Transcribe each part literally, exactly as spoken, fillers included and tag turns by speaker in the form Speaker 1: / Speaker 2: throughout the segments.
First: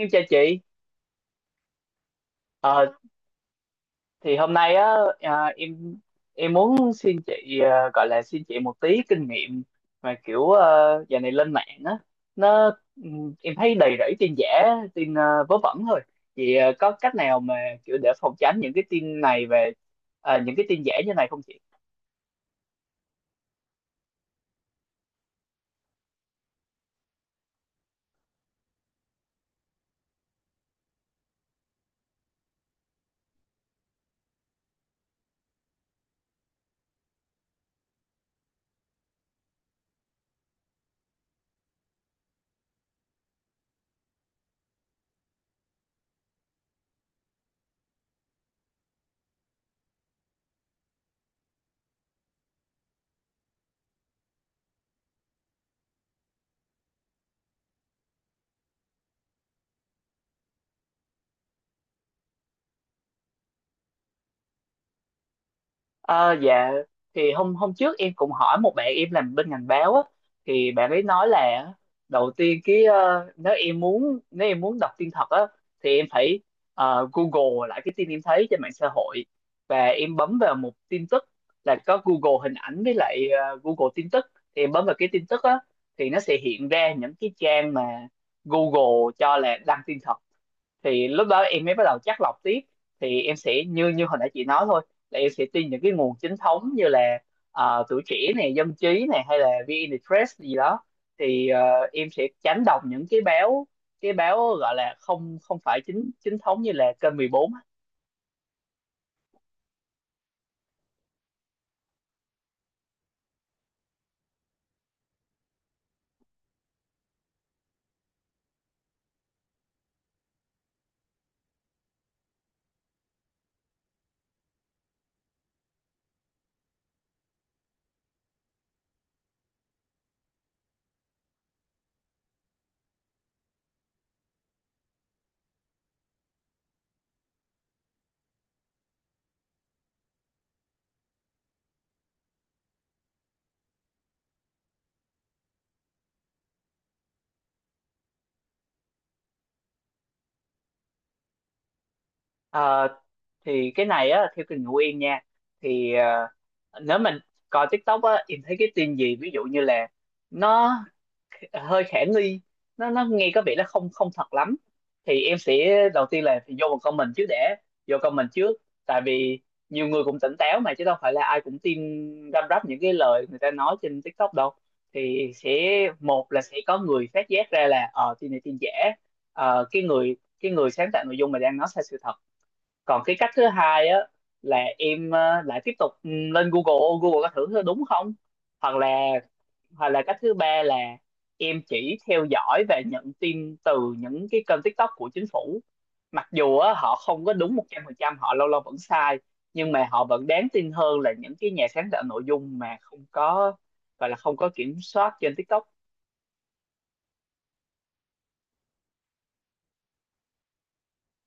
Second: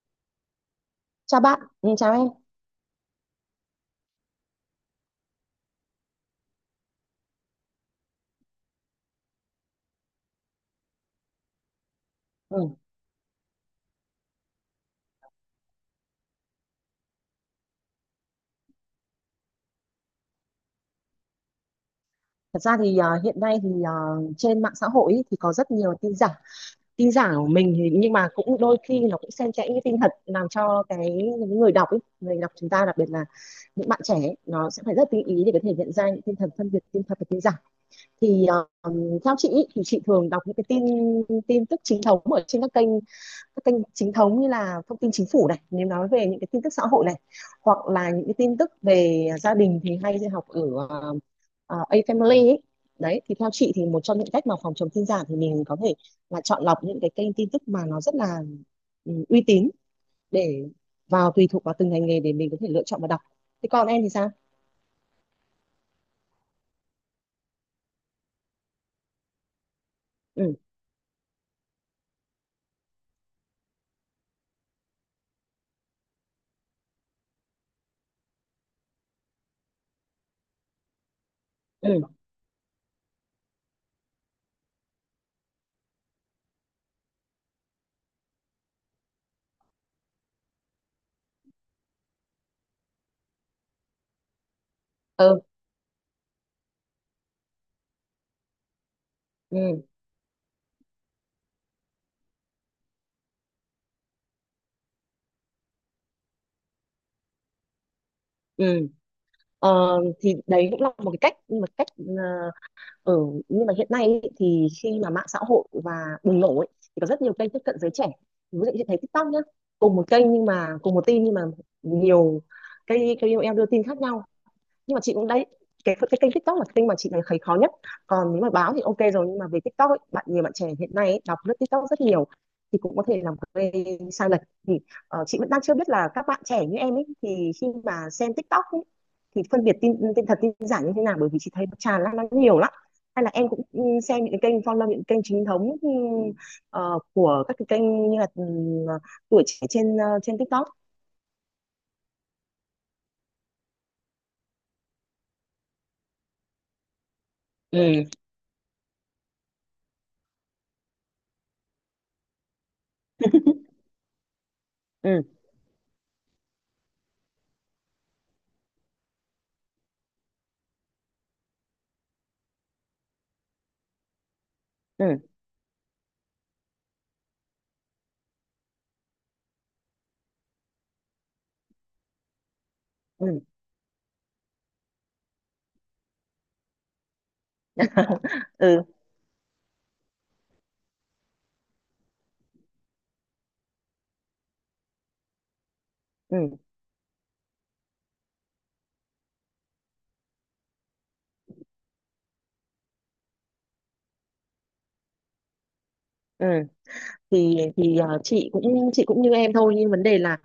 Speaker 1: em chào chị.
Speaker 2: Chào bạn, ừ,
Speaker 1: Ờ,
Speaker 2: chào em.
Speaker 1: thì hôm nay á, à, em em muốn xin chị, à, gọi là xin chị một tí kinh nghiệm, mà kiểu à, giờ này lên mạng á, nó ừm, em
Speaker 2: Ừ.
Speaker 1: thấy đầy rẫy tin giả, tin à, vớ vẩn thôi. Chị, à, có cách nào mà kiểu để phòng tránh những cái tin này, về à, những cái tin giả như này không chị?
Speaker 2: Thật ra thì à, hiện nay thì à, trên mạng xã hội ý, thì có rất nhiều tin giả, tin giả của mình thì nhưng mà cũng đôi khi nó cũng xen kẽ những tin thật làm cho cái những người đọc ý, người đọc chúng ta đặc biệt là những bạn trẻ ý, nó sẽ phải rất tinh ý để có thể nhận ra những tin thật, phân biệt tin thật và tin giả. Thì à, Theo chị ý, thì chị thường đọc những cái tin tin tức chính thống ở trên các kênh các kênh chính thống như là thông tin chính phủ này nếu nói về những cái tin tức xã hội này hoặc là những cái tin tức về gia đình thì hay học ở uh, A Family ấy. Đấy thì theo chị thì một trong những cách mà phòng chống tin giả thì mình có thể là chọn lọc những cái kênh tin tức mà nó rất là ừ, uy tín để vào tùy thuộc vào từng ngành nghề để mình có thể lựa chọn và đọc. Thế còn em thì sao?
Speaker 1: Ờ, dạ, thì hôm hôm trước em cũng hỏi một bạn em làm bên ngành báo á, thì bạn ấy nói
Speaker 2: Ừ,
Speaker 1: là đầu tiên cái, ờ, nếu em muốn nếu em muốn đọc tin thật á thì em phải, ờ, Google lại cái tin em thấy trên mạng xã hội, và em bấm vào một tin tức là có Google hình
Speaker 2: ừ,
Speaker 1: ảnh với lại ờ, Google tin tức. Thì em bấm vào cái tin tức á thì nó sẽ hiện ra những cái trang mà Google cho là đăng tin thật, thì lúc đó em mới bắt đầu chắt lọc tiếp. Thì em sẽ như như hồi nãy chị nói thôi, là em sẽ tin những cái nguồn
Speaker 2: ừ,
Speaker 1: chính thống như là ờ, tuổi trẻ này, dân trí này, hay là VnExpress gì
Speaker 2: ừ.
Speaker 1: đó. Thì ờ, em sẽ tránh đọc những cái báo, cái báo gọi là không không phải chính chính thống như là kênh mười bốn.
Speaker 2: Ừ. Ờ, thì đấy cũng là một cái cách một cách ờ, ừ, nhưng mà hiện nay ý, thì khi mà mạng xã hội và bùng nổ ấy, thì có rất nhiều kênh tiếp cận giới trẻ ví dụ như thấy TikTok nhá, cùng một kênh nhưng mà cùng một tin nhưng mà nhiều cái ca ô lờ đưa tin khác nhau, nhưng mà chị cũng đấy, cái cái kênh TikTok là kênh mà chị thấy khó nhất, còn nếu mà báo thì ok rồi nhưng mà về TikTok ấy, bạn nhiều bạn trẻ hiện nay ấy, đọc lướt TikTok rất nhiều thì cũng có thể làm gây sai lệch. Thì ờ, chị vẫn đang chưa biết là các bạn trẻ như em ấy thì khi mà xem TikTok ấy, thì phân biệt tin tin thật tin giả như thế nào bởi vì chị thấy nó tràn lan nó nhiều lắm, hay là em cũng ừ, xem những cái kênh follow những kênh chính thống, ừ, ờ, của các cái kênh như là ừ, ờ, tuổi trẻ trên ờ, trên TikTok.
Speaker 1: Ờ, thì cái này á, theo kinh nghiệm của em nha, thì ờ, nếu mình coi TikTok á, em thấy cái
Speaker 2: Ừ,
Speaker 1: tin gì ví dụ như là nó hơi khả nghi, nó nó nghe có vẻ nó không không thật lắm, thì em sẽ,
Speaker 2: ừ,
Speaker 1: đầu tiên là vô một comment trước để, vô comment trước tại vì nhiều người cũng tỉnh táo mà, chứ đâu phải là ai cũng tin răm rắp những cái lời người ta nói trên TikTok đâu. Thì sẽ,
Speaker 2: ừ,
Speaker 1: một là sẽ có người phát giác ra là, ờ tin này tin giả, ờ, cái người cái người sáng tạo nội dung mà đang nói sai sự thật. Còn cái cách thứ hai á,
Speaker 2: ừ,
Speaker 1: là em ờ, lại tiếp tục, ừ, lên Google, Google có thử đúng không, hoặc là, hoặc là cách thứ ba là em chỉ theo dõi và nhận tin từ những cái kênh TikTok của chính phủ. Mặc dù á, họ không có
Speaker 2: ừ,
Speaker 1: đúng một trăm phần trăm, họ lâu lâu vẫn sai, nhưng mà họ vẫn đáng tin hơn là những cái nhà sáng tạo nội dung mà không có, gọi là không có kiểm soát trên TikTok.
Speaker 2: ừ. Thì thì ờ, chị cũng chị cũng như em thôi, nhưng vấn đề là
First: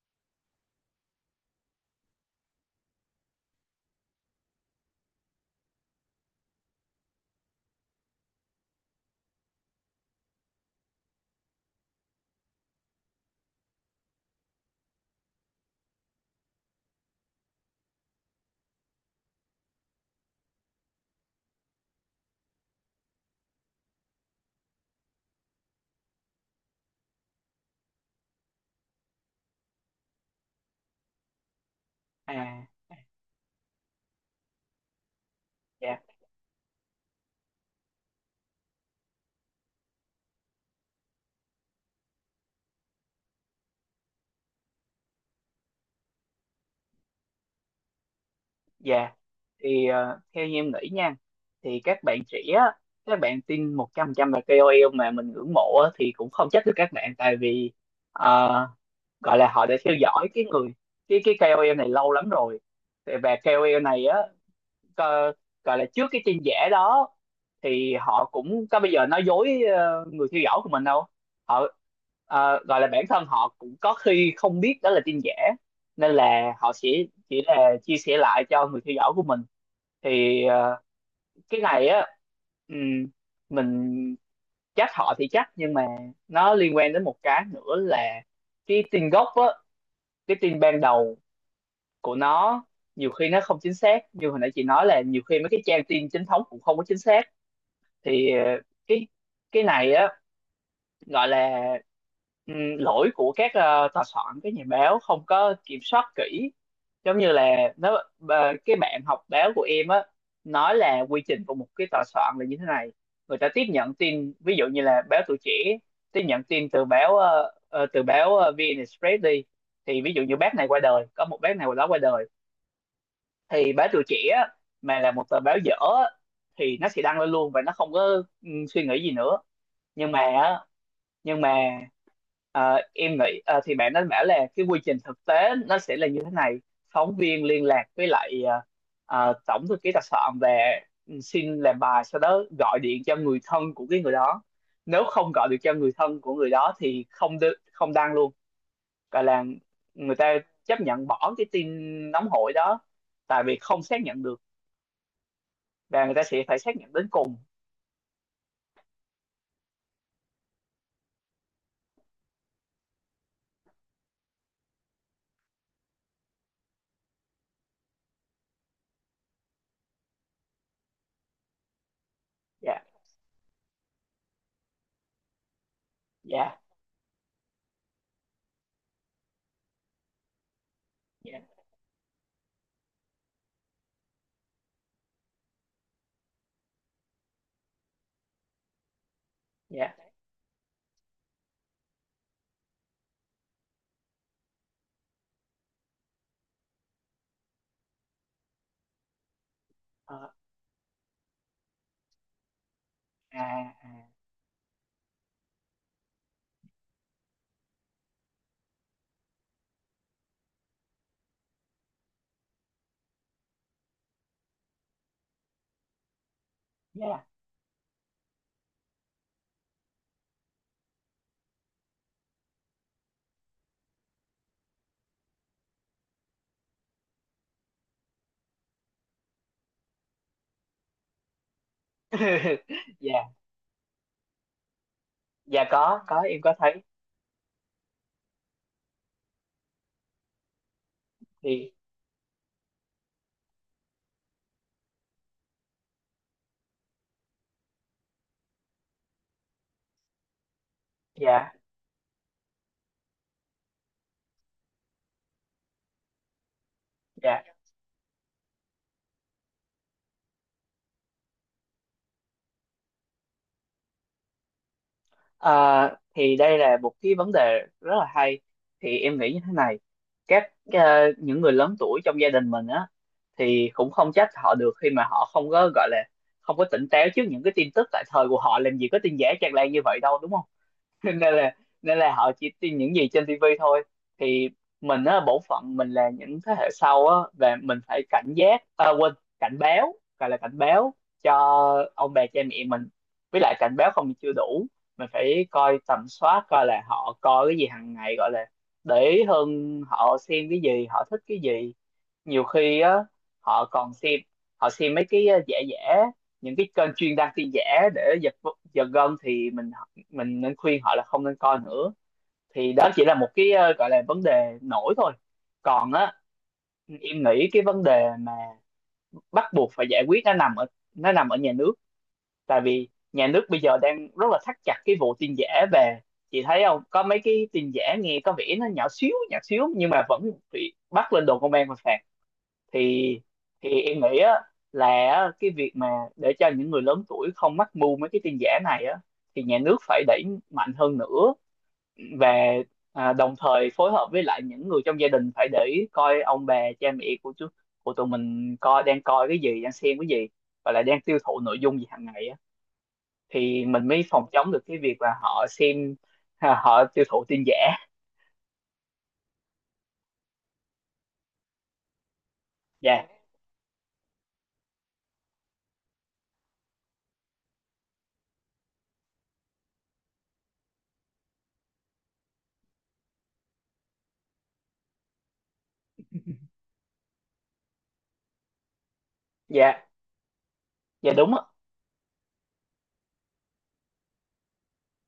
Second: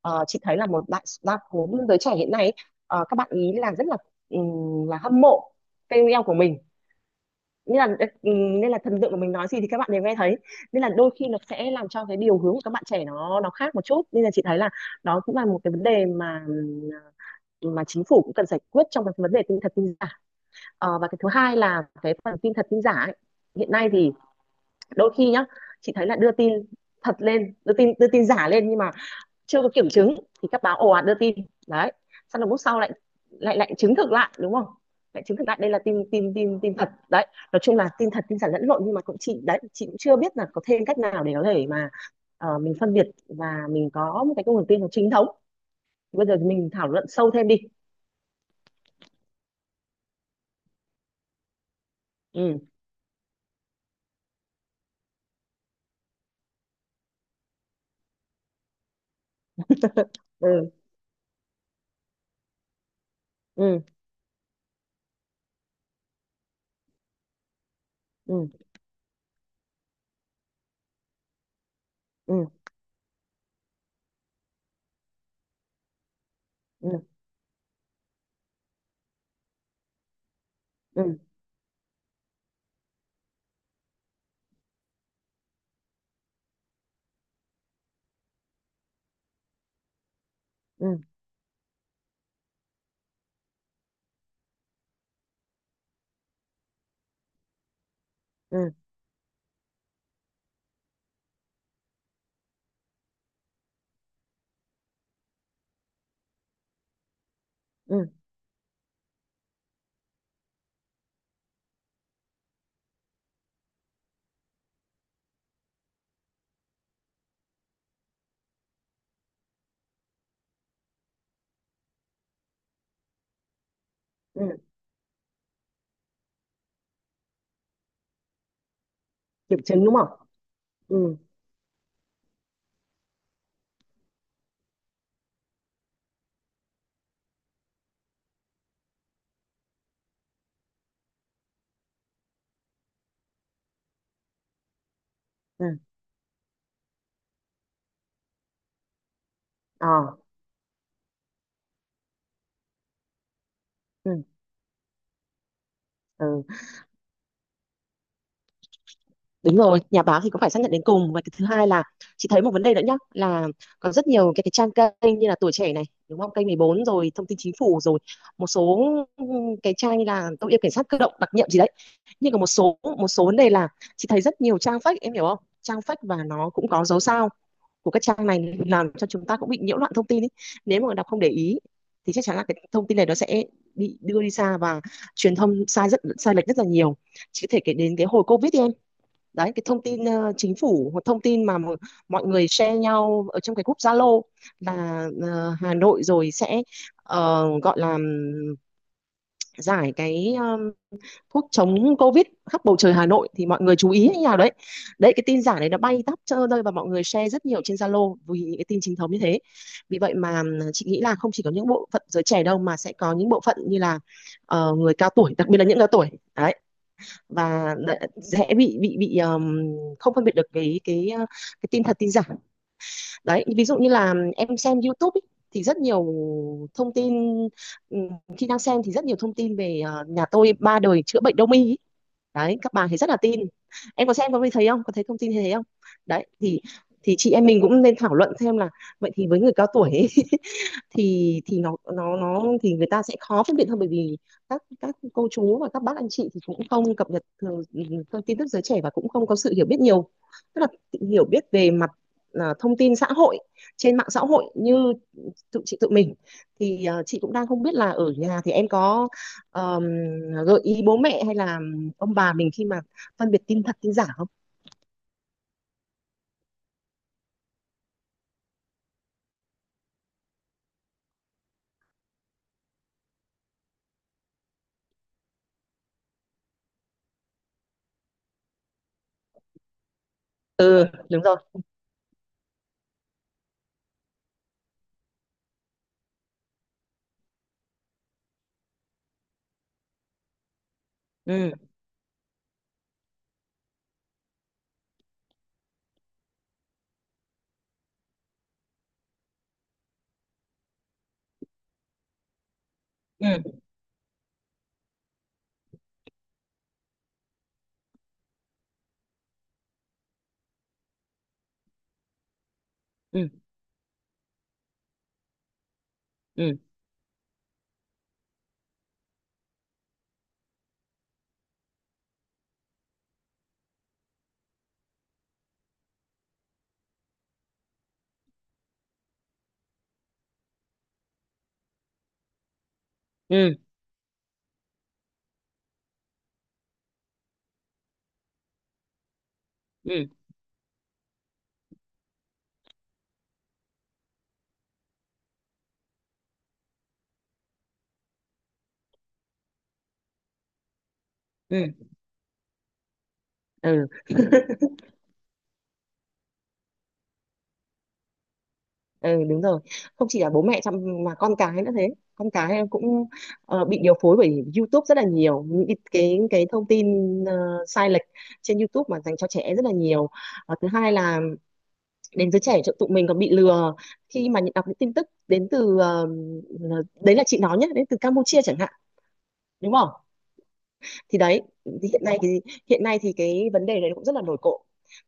Speaker 2: ờ, chị thấy là một đại đa số giới trẻ hiện nay ấy, ờ, các bạn ý là rất là ừm, là hâm mộ ca ô lờ của mình, nên là ừm, nên là thần tượng của mình nói gì thì các bạn đều nghe thấy, nên là đôi khi nó sẽ làm cho cái điều hướng của các bạn trẻ nó nó khác một chút, nên là chị thấy là đó cũng là một cái vấn đề mà ừm, mà chính phủ cũng cần giải quyết trong cái vấn đề tin thật tin giả. Ờ, và cái thứ hai là cái phần tin thật tin giả ấy, hiện nay thì đôi khi nhá, chị thấy là đưa tin thật lên, đưa tin đưa tin giả lên nhưng mà chưa có kiểm chứng thì các báo ồ ạt đưa tin đấy,
Speaker 1: À,
Speaker 2: xong rồi lúc sau lại
Speaker 1: à,
Speaker 2: lại lại chứng thực lại đúng không, lại chứng thực lại đây là
Speaker 1: dạ,
Speaker 2: tin tin tin tin thật đấy. Nói chung là tin thật tin giả lẫn lộn nhưng mà cũng chị đấy chị cũng chưa biết là có thêm cách nào để có thể mà ờ, mình phân biệt và mình có một cái nguồn tin nó chính thống. Bây giờ mình thảo luận sâu thêm đi.
Speaker 1: dạ, thì ờ, theo như em nghĩ nha, thì các bạn trẻ
Speaker 2: Ừ.
Speaker 1: á, các bạn tin một trăm phần trăm là ca o lờ mà mình ngưỡng mộ á, thì cũng không trách được các bạn, tại vì ờ, gọi là họ đã theo dõi cái người,
Speaker 2: Ừ,
Speaker 1: cái cái kay âu eo này lâu lắm rồi. Thì- và
Speaker 2: ừ,
Speaker 1: ca o lờ này á, co- gọi là trước cái tin giả đó thì họ
Speaker 2: ừ,
Speaker 1: cũng có bây giờ nói dối ờ, người theo dõi của mình đâu. Họ,
Speaker 2: ừ,
Speaker 1: ờ, gọi là bản thân họ cũng có khi không biết đó là tin giả, nên là họ
Speaker 2: ừ,
Speaker 1: sẽ chỉ là chia sẻ lại cho người theo dõi của mình. Thì ờ,
Speaker 2: ừ,
Speaker 1: cái này á, ừm, mình trách họ thì trách, nhưng mà nó liên quan đến một cái nữa là cái tin gốc á cái tin ban
Speaker 2: ừ,
Speaker 1: đầu của nó. Nhiều khi nó không chính xác, như hồi nãy chị nói là nhiều khi mấy cái trang tin chính thống cũng không có chính xác. Thì ờ,
Speaker 2: ừ,
Speaker 1: cái cái này á, gọi là, ừm, lỗi của các, ờ, tòa soạn, các nhà báo không có kiểm soát kỹ, giống như là nó
Speaker 2: ừ,
Speaker 1: ờ, cái bạn học báo của em á nói là quy trình của một cái tòa soạn là như thế này: người ta tiếp nhận tin, ví dụ như là báo Tuổi Trẻ tiếp nhận tin từ báo, ờ, ờ, từ báo ờ, vê en Express đi. Thì ví dụ như bác này qua đời, có một bác này qua đó qua đời, thì báo Tuổi Trẻ
Speaker 2: ừ.
Speaker 1: á, mà là một tờ báo dở á, thì nó sẽ đăng lên luôn, và nó không có ừ, suy nghĩ gì nữa.
Speaker 2: Kiểm chứng đúng không.
Speaker 1: nhưng mà á,
Speaker 2: Ừ,
Speaker 1: nhưng mà ờ, em nghĩ, ờ, thì bạn đã bảo là cái quy trình thực tế nó sẽ là như thế này: phóng viên liên lạc với lại ờ, ờ, tổng thư ký đặc soạn, và ừ, xin làm bài, sau đó gọi điện cho người thân của cái người đó. Nếu không gọi được
Speaker 2: ừ.
Speaker 1: cho người thân của người đó thì không đ- không đăng luôn, gọi là
Speaker 2: Ờ,
Speaker 1: người ta chấp nhận bỏ cái tin nóng hổi đó, tại vì không xác nhận
Speaker 2: ừ,
Speaker 1: được, và người ta
Speaker 2: ừ,
Speaker 1: sẽ phải xác nhận đến cùng.
Speaker 2: đúng rồi, nhà báo thì cũng phải xác nhận đến cùng. Và cái thứ hai là chị thấy một vấn đề nữa nhá, là có rất nhiều cái, cái trang kênh như là Tuổi Trẻ này đúng không, kênh mười bốn rồi thông tin chính phủ rồi một số ừ, cái trang như là tôi yêu cảnh sát cơ động đặc nhiệm gì đấy. Nhưng còn một số
Speaker 1: Dạ,
Speaker 2: một số vấn đề là chị thấy rất nhiều trang fake, em hiểu không, trang fake và nó
Speaker 1: dạ,
Speaker 2: cũng có dấu sao của các trang này làm cho chúng ta cũng bị nhiễu loạn thông tin ấy. Nếu mà đọc không để
Speaker 1: dạ,
Speaker 2: ý thì chắc chắn là cái thông tin này nó sẽ bị đưa đi xa và truyền thông sai rất sai lệch rất là nhiều. Chỉ có thể kể đến cái hồi covid đi em, đấy cái thông
Speaker 1: dạ.
Speaker 2: tin ờ, chính phủ, một thông tin mà mọi người share nhau ở trong cái group Zalo là ờ, Hà Nội rồi sẽ ờ, gọi là giải
Speaker 1: Ờ,
Speaker 2: cái ờ, thuốc chống Covid khắp bầu trời Hà Nội
Speaker 1: à,
Speaker 2: thì mọi người chú ý
Speaker 1: à,
Speaker 2: như nào đấy. Đấy cái tin giả này nó bay tắp trơ rơi và mọi người share rất nhiều trên Zalo vì những cái tin chính thống như thế. Vì vậy mà chị nghĩ là không chỉ có những bộ phận giới trẻ đâu mà sẽ có những bộ phận như là ờ, người cao tuổi, đặc biệt là những cao tuổi. Đấy,
Speaker 1: dạ.
Speaker 2: và dễ bị bị bị ờm, không phân biệt được cái cái ờ, cái tin thật tin giả. Đấy, ví dụ như là em xem YouTube ý, thì rất nhiều thông tin khi đang xem, thì rất nhiều thông tin về ờ, nhà tôi ba đời chữa bệnh đông y ý, đấy các bà thì rất là
Speaker 1: Dạ,
Speaker 2: tin. Em có xem có thấy không, có thấy thông tin như thế không?
Speaker 1: dạ, có có
Speaker 2: Đấy
Speaker 1: em có
Speaker 2: thì
Speaker 1: thấy
Speaker 2: thì chị em mình cũng nên thảo luận thêm là vậy thì với người cao tuổi ấy, thì thì
Speaker 1: thì
Speaker 2: nó nó nó thì người ta sẽ khó phân biệt hơn bởi vì các các cô chú và các bác anh chị thì cũng không cập nhật thường thông tin tức giới trẻ, và cũng không có sự hiểu biết nhiều, tức là hiểu biết
Speaker 1: dạ,
Speaker 2: về mặt à, thông tin xã hội trên mạng xã hội như tự chị tự mình. Thì ờ, chị cũng
Speaker 1: dạ.
Speaker 2: đang không biết là ở nhà thì em có ờm, gợi ý bố mẹ hay là ông bà mình khi mà phân biệt tin thật tin giả không.
Speaker 1: Ờ, thì đây là một cái vấn đề rất là hay, thì em nghĩ như thế này: các ờ, những người lớn tuổi trong gia đình mình á thì cũng không trách họ được, khi mà họ không có, gọi là không có tỉnh táo trước những cái tin tức. Tại thời của họ làm gì có tin giả tràn lan như vậy đâu, đúng không?
Speaker 2: Ừ,
Speaker 1: Nên
Speaker 2: đúng rồi.
Speaker 1: là, nên là họ chỉ tin những gì trên tivi thôi. Thì mình á, bổn phận mình là những thế hệ sau á, và mình phải cảnh giác, à, quên, cảnh báo, gọi là cảnh báo cho
Speaker 2: Ừ,
Speaker 1: ông bà cha mẹ mình. Với lại cảnh báo không chưa đủ, mình phải coi tầm soát coi là họ coi cái gì hàng ngày, gọi là để ý hơn, họ xem cái gì, họ thích cái gì. Nhiều khi á
Speaker 2: ừ,
Speaker 1: họ còn xem họ xem mấy cái ờ, giả giả, những cái kênh chuyên đăng tin giả để giật giật gân, thì mình mình nên khuyên họ là không nên coi nữa. Thì đó chỉ là
Speaker 2: ừ,
Speaker 1: một cái, ờ, gọi là vấn đề nổi thôi. Còn á,
Speaker 2: ừ,
Speaker 1: em nghĩ cái vấn đề mà bắt buộc phải giải quyết nó nằm ở nó nằm ở nhà nước. Tại vì nhà nước bây giờ đang rất là thắt chặt cái vụ tin giả, về, chị thấy không, có mấy cái tin giả nghe có vẻ nó nhỏ xíu nhỏ xíu, nhưng mà vẫn bị bắt lên đồn công an và phạt. Thì
Speaker 2: ừ,
Speaker 1: thì em nghĩ á, là á, cái việc mà để cho những người lớn tuổi không mắc mưu mấy cái tin giả này á, thì nhà nước
Speaker 2: ừ,
Speaker 1: phải đẩy mạnh hơn nữa. Và à, đồng thời phối hợp với lại những người trong gia đình, phải để ý coi ông bà cha mẹ của chú, của tụi mình, coi đang coi cái gì, đang xem cái gì, và lại đang tiêu thụ nội
Speaker 2: ừ,
Speaker 1: dung gì hàng ngày á, thì
Speaker 2: ừ.
Speaker 1: mình mới phòng chống được cái việc là họ xem, à, họ tiêu thụ tin giả.
Speaker 2: Ừ, đúng rồi, không chỉ là bố mẹ chăm mà con cái nữa thế, con cái em cũng
Speaker 1: Dạ,
Speaker 2: ờ, bị điều phối bởi YouTube rất là nhiều những cái cái, cái thông tin ờ, sai lệch trên YouTube mà dành cho trẻ rất là nhiều. Ờ, thứ hai là đến giới trẻ chỗ tụi mình còn bị lừa khi mà nhận đọc những tin tức đến từ ờ, ờ, đấy là chị nói nhé, đến từ Campuchia chẳng hạn, đúng
Speaker 1: dạ,
Speaker 2: không.
Speaker 1: dạ,
Speaker 2: Thì
Speaker 1: đúng
Speaker 2: đấy
Speaker 1: á.
Speaker 2: thì hiện nay thì hiện nay thì cái vấn đề này cũng rất là nổi cộm.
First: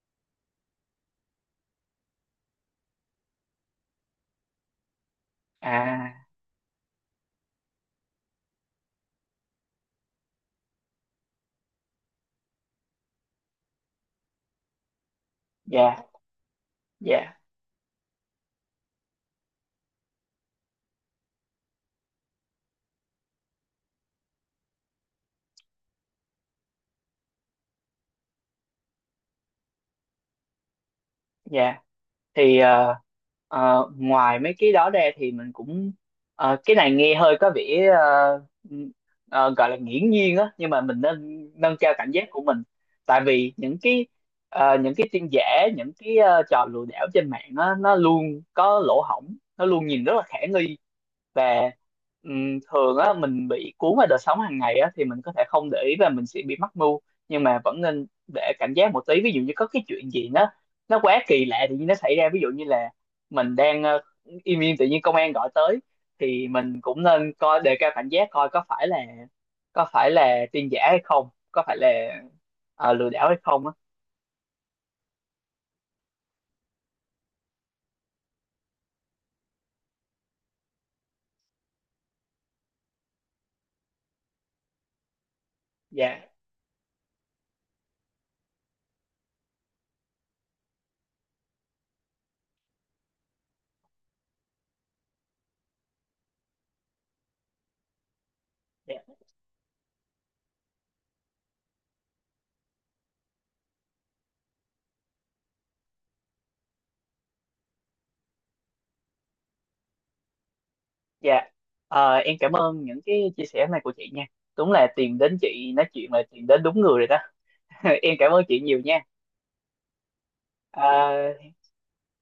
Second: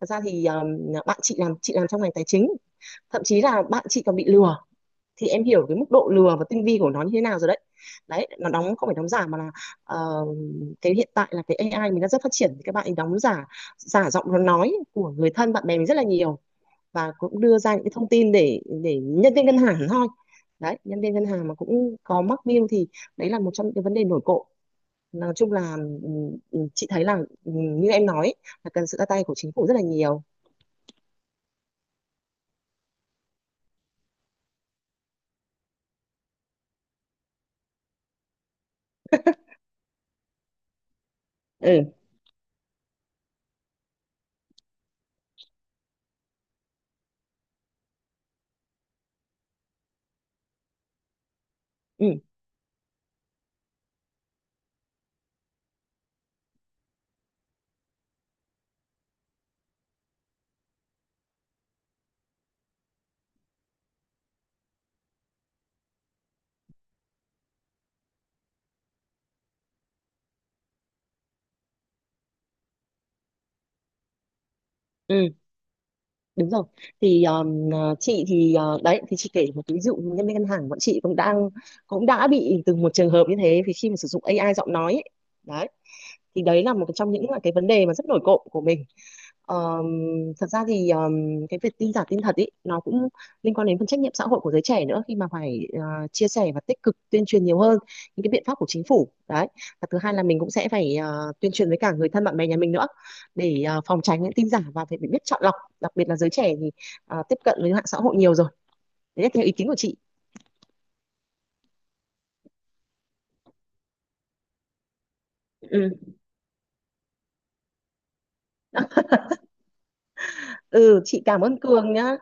Speaker 2: Thật ra thì ờ, bạn chị làm chị làm trong ngành tài chính, thậm chí là bạn chị còn bị lừa, thì em hiểu cái mức độ
Speaker 1: À,
Speaker 2: lừa và tinh vi của nó như thế nào rồi đấy. Đấy nó đóng, không phải đóng giả mà là ờ, cái hiện tại là cái a i mình đã rất phát triển thì các bạn ấy đóng giả giả giọng nó nói của người thân bạn bè mình
Speaker 1: dạ,
Speaker 2: rất là nhiều, và
Speaker 1: dạ,
Speaker 2: cũng đưa ra những cái thông tin để để nhân viên ngân hàng thôi. Đấy nhân viên ngân hàng mà cũng có mắc mưu thì đấy là một trong những cái vấn đề nổi cộ. Nói chung là ừ, ừ, chị thấy là, ừ, như em nói ấy, là cần sự ra tay của chính phủ rất là nhiều.
Speaker 1: dạ, thì ờ, ờ, ngoài mấy cái đó ra thì mình cũng, ờ, cái này nghe hơi có vẻ ờ, ờ, gọi là nghiễm nhiên á, nhưng mà mình nên nâng
Speaker 2: Ừ,
Speaker 1: cao cảnh giác của mình. Tại vì những cái ờ, những cái tin giả, những cái ờ, trò lừa đảo trên mạng á, nó luôn có lỗ hổng, nó luôn nhìn rất là khả nghi. Và
Speaker 2: ừ,
Speaker 1: ừm, thường á mình bị cuốn vào đời sống hàng ngày á, thì mình có thể không để ý và mình sẽ bị mắc mưu. Nhưng mà vẫn nên để cảnh giác một tí, ví dụ như có cái chuyện gì nó nó quá kỳ lạ tự nhiên nó xảy ra. Ví dụ như là mình đang ờ, im im, tự nhiên công an gọi tới, thì mình cũng nên coi đề cao cảnh giác coi có phải là, có phải là tin giả hay không, có phải là ờ, lừa đảo hay không á.
Speaker 2: ừ, đúng rồi. Thì um, ờ, chị thì ờ, đấy thì chị kể một cái ví dụ, nhân viên ngân hàng bọn chị cũng đang cũng đã bị từ một trường hợp như thế vì khi mà sử dụng a i giọng nói ấy, đấy.
Speaker 1: Dạ,
Speaker 2: Thì đấy là một trong những là cái vấn đề mà rất nổi cộm của mình. Ờm, Thật ra thì ờm, cái việc tin giả tin thật ý nó cũng liên quan đến phần trách nhiệm xã hội của giới trẻ nữa, khi mà phải ờ, chia sẻ và tích cực tuyên truyền nhiều hơn những cái biện pháp của chính phủ
Speaker 1: dạ,
Speaker 2: đấy. Và thứ hai là mình cũng sẽ phải ờ, tuyên truyền với cả người thân bạn bè nhà mình nữa, để ờ, phòng tránh những tin giả và phải biết chọn lọc, đặc biệt là giới trẻ thì ờ, tiếp cận với mạng xã hội nhiều rồi. Đấy là theo ý kiến của chị.
Speaker 1: dạ. Ờ, em cảm ơn những cái chia sẻ này của chị nha, đúng là tìm đến chị nói
Speaker 2: Ừ,
Speaker 1: chuyện là tìm đến đúng người rồi đó. Em cảm ơn chị nhiều nha. Ờ,
Speaker 2: ừ, chị cảm ơn Cường nhá.